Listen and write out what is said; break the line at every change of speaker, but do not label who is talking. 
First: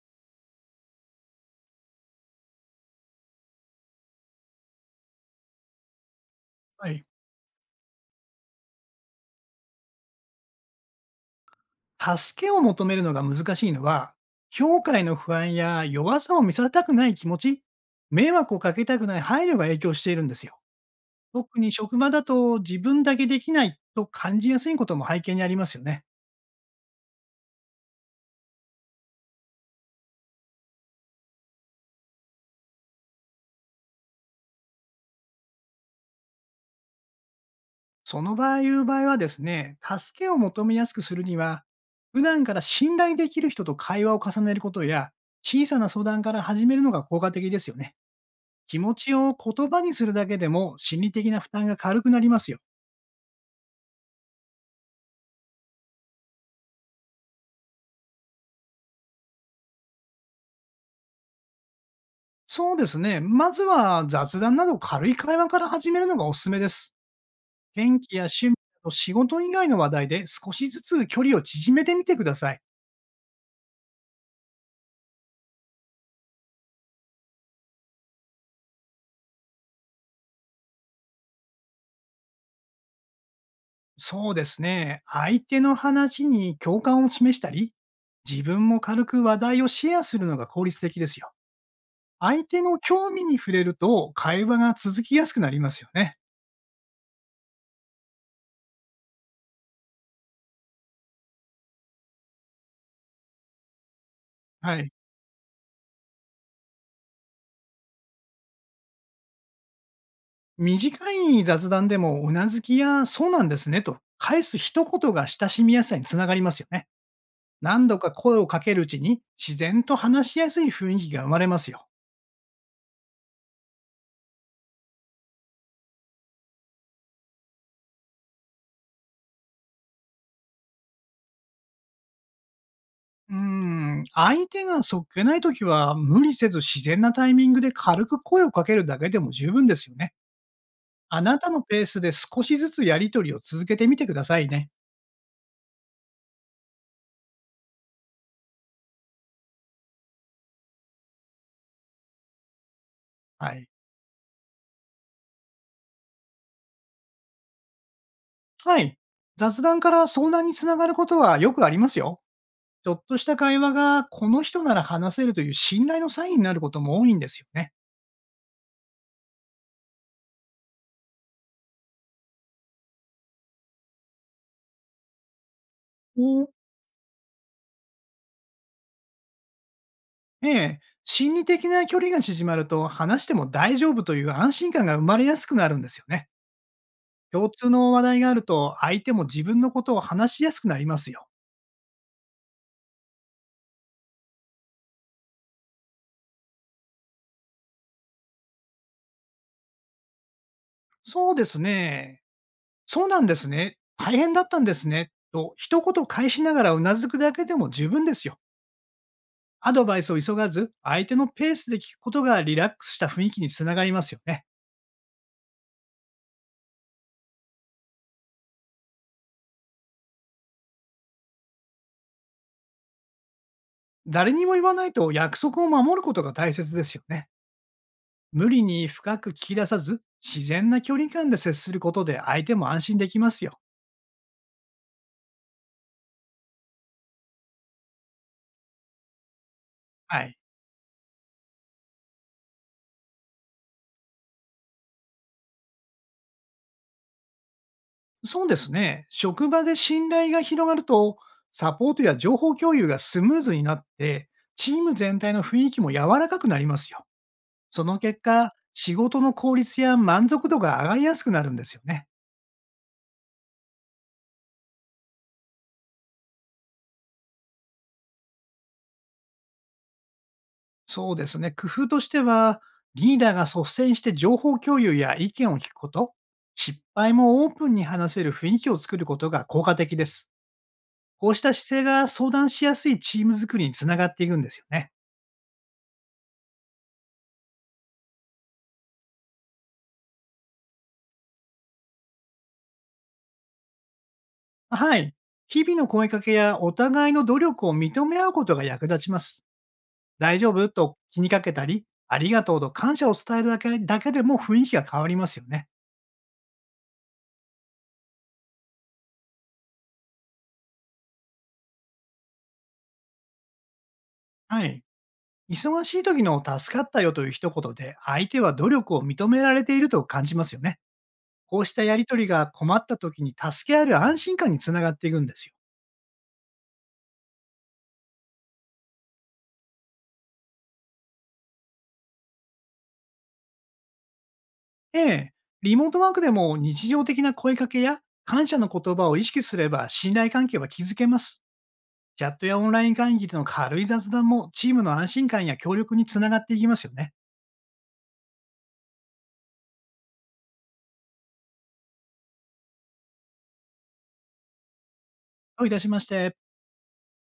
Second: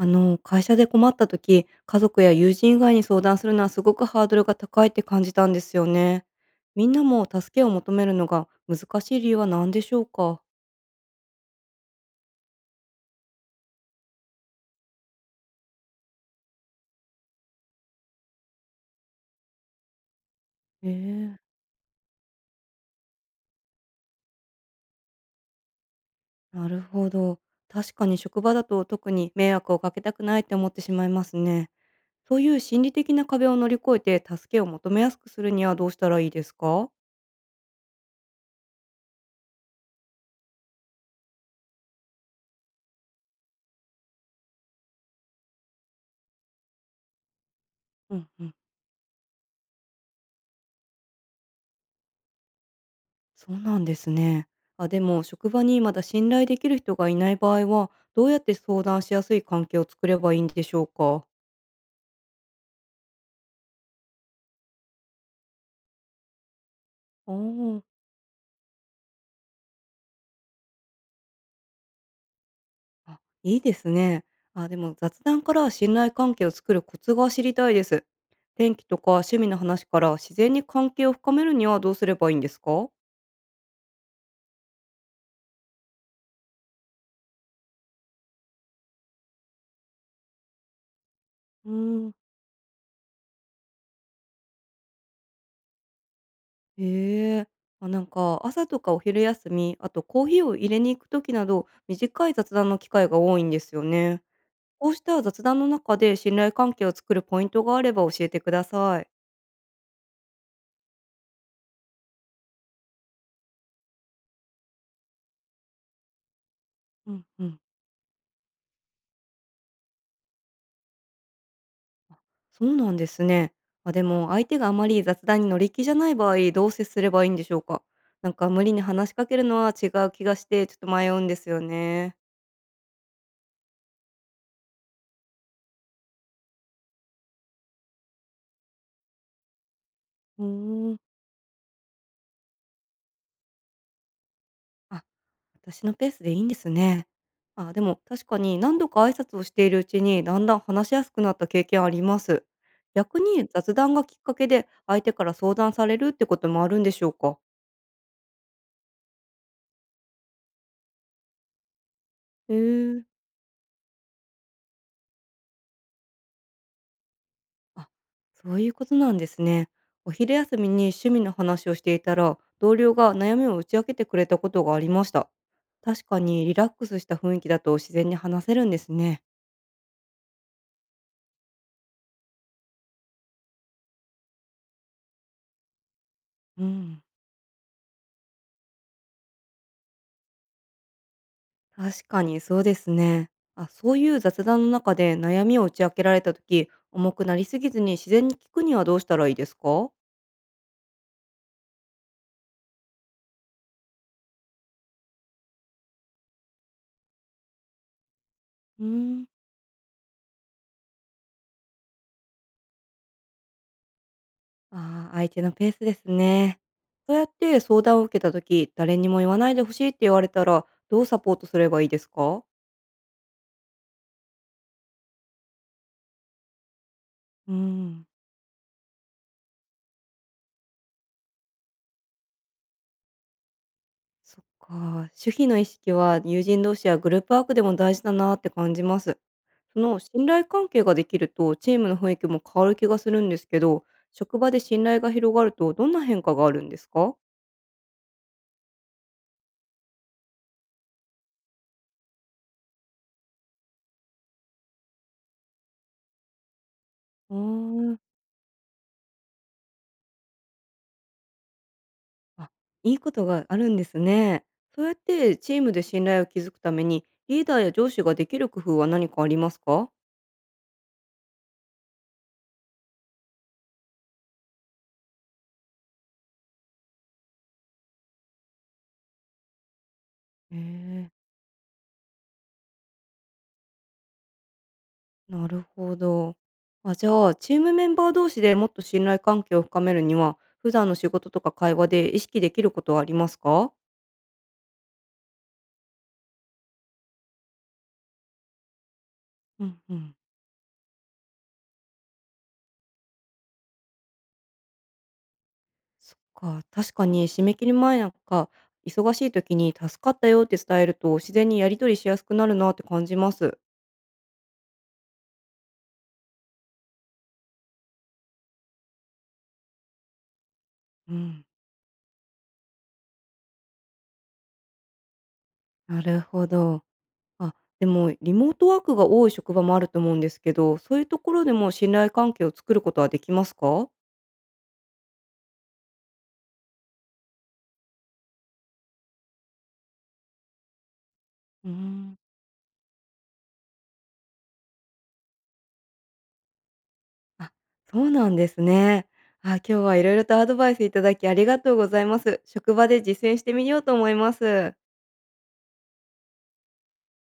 会社で困った時、家族や友人以外に相談するのはすごくハードルが高いって感じたんですよね。み
は
んな
い。
も助けを求めるのが難しい理由は何でしょうか。
助けを求めるのが難しいのは、評価への不安や弱さを見せたくない気持ち、迷惑をかけたくない配慮が影響しているんですよ。
ええ、
特に職場だと自分だけできないと感じやすいことも背景にありますよね。
なるほど。確かに職場だと特に迷惑をかけたくないって思ってしまいますね。そういう心理的な壁を乗り越えて助けを求めやすくするにはどうしたらいいですか。
その場合、いう場合はですね、助けを求めやすくするには、普段から信頼できる人と会話を重ねることや、小さな相談から始めるのが効果的ですよね。
うんうん。
気持ちを言葉にするだけでも心理的な負担が軽くなりますよ。
そうなんですね。あ、でも職場にまだ信頼できる人がいない場合は、どうやって相談しやすい関係を作ればいいんでしょうか。
そうですね。まずは雑談など軽い会話から始めるのがおすすめです。
おー。
天気や趣味など仕事以外の話題で少しずつ距離を縮めてみてください。
あ、いいですね。あ、でも雑談から信頼関係を作るコツが知りたいです。天気とか趣味の話から自然に関係を深めるにはどうすればいいんですか。
そうですね。相手の話に共感を示したり、自分も軽く話題をシェアするのが効率的ですよ。
うん、
相手の興味に触れると会話が続きやすくなりますよね。
へえ。あ、なんか朝とかお昼休み、あとコーヒーを入れに行く時など短い雑談の機会が多いんですよね。
は
こ
い。
うした雑談の中で信頼関係を作るポイントがあれば教えてください。
短い雑談でもうなずきやそうなんですねと返す一言が親しみやすさにつながりますよね。
うんうん。
何度か声をかけるうちに、自然と話しやすい雰囲気が生まれますよ。
そうなんですね。あ、でも相手があまり雑談に乗り気じゃない場合、どう接すればいいんでしょうか？なんか無理に話しかけるのは違う気がして、ちょっと迷うんですよね。
うーん、相手がそっけないときは、無理せず自然なタイミングで軽く声をかけるだけでも十分ですよね。
うーん。
あなたのペースで少しずつやりとりを続けてみてくださいね。
あ、私のペースでいいんですね。あ、でも確かに何度か挨拶をしているうちに、だんだん話しやすくなった経験あります。逆に
はい。
雑談がきっかけで、相手から相談されるってこともあるんでしょうか？
はい。雑談から相談につながることはよくありますよ。
へ
ちょっ
え。
とした会話が、この人なら話せるという信頼のサインになることも多いんですよね。
あ、そういうことなんですね。お昼休みに趣味の話をしていたら、同僚が悩みを打ち明けてくれたことがありました。確かにリラックスした雰囲気だと自然に話せるんですね。
ええ、心理的な距離が縮まると、話しても大丈夫という安心感が生まれやすくなるんですよね。
うん、
共通の話題があると、相手も自分のことを話しやすくなりますよ。
確かにそうですね。あ、そういう雑談の中で悩みを打ち明けられた時、重くなりすぎずに自然に聞くにはどうしたらいいですか。
そうですね。そうなんですね。大変だったんですね。と、一言返しながらうなずくだけでも十分ですよ。
うん、
アドバイスを急がず、相手のペースで聞くことがリラックスした雰囲気につながりますよね。
あー、相手のペースですね。そうやって相談を受けた時、誰にも言わないでほしいって言われたら、どうサポートすればいいですか。
誰にも言わないと約束を守ることが大切ですよね。
うん、
無理に深く聞き出さず、自然な距離感で接することで相手も安心できますよ。
そっか。守秘の意識は友人同士やグループワークでも大事だなって感じます。その
は
信
い。
頼関係ができるとチームの雰囲気も変わる気がするんですけど、職場で信頼が広がるとどんな変化があるんですか？
そうですね。職場で信頼が広がると、サポートや情報共有がスムーズになって、チーム全体の雰囲気も柔らかくなりますよ。
うー
その
ん、
結果、仕事の効率や満足度が上がりやすくなるんですよね。
あ、いいことがあるんですね。そうやってチームで信頼を築くために、リーダーや上司ができる工夫は何かありますか？
そうですね。工夫としては、リーダーが率先して情報共有や意見を聞くこと、失敗もオープンに話せる雰囲気を作ることが効果的です。
へえ。
こうした姿勢が相談しやすいチーム作りにつながっていくんですよね。
なるほど。あ、じゃあ、チームメンバー同士でもっと信頼関係を深めるには、普段の仕事とか会話で意識できることはありますか。
はい。日々の声かけやお互いの努力を認め合うことが役立ちます。
うんうん。
大丈夫と気にかけたり、ありがとうと感謝を伝えるだけだけでも雰囲気が変わりますよね。
そっか。確かに締め切り前なんか、忙しい時に助かったよって伝えると、自然にやり取りしやすくなるなって感じます。
はい。忙しい時の助かったよという一言で相手は努力を認められていると感じますよね。
うん。
こうしたやりとりが困った時に助け合える安心感につながっていくんですよ。
なるほど。あ、でも、リモートワークが多い職場もあると思うんですけど、そういうところでも信頼関係を作ることはできますか。
ええ、リモートワークでも日常的な声かけや感謝の言葉を意識すれば信頼関係は築けます。
うん。
チャットやオンライン会議での軽い雑談もチームの安心感や協力につながっていきますよね。
あ、そうなんですね。あ、今日は色々とアドバイスいただきありがとうございます。職場で実践してみようと思います。
どういたしまして。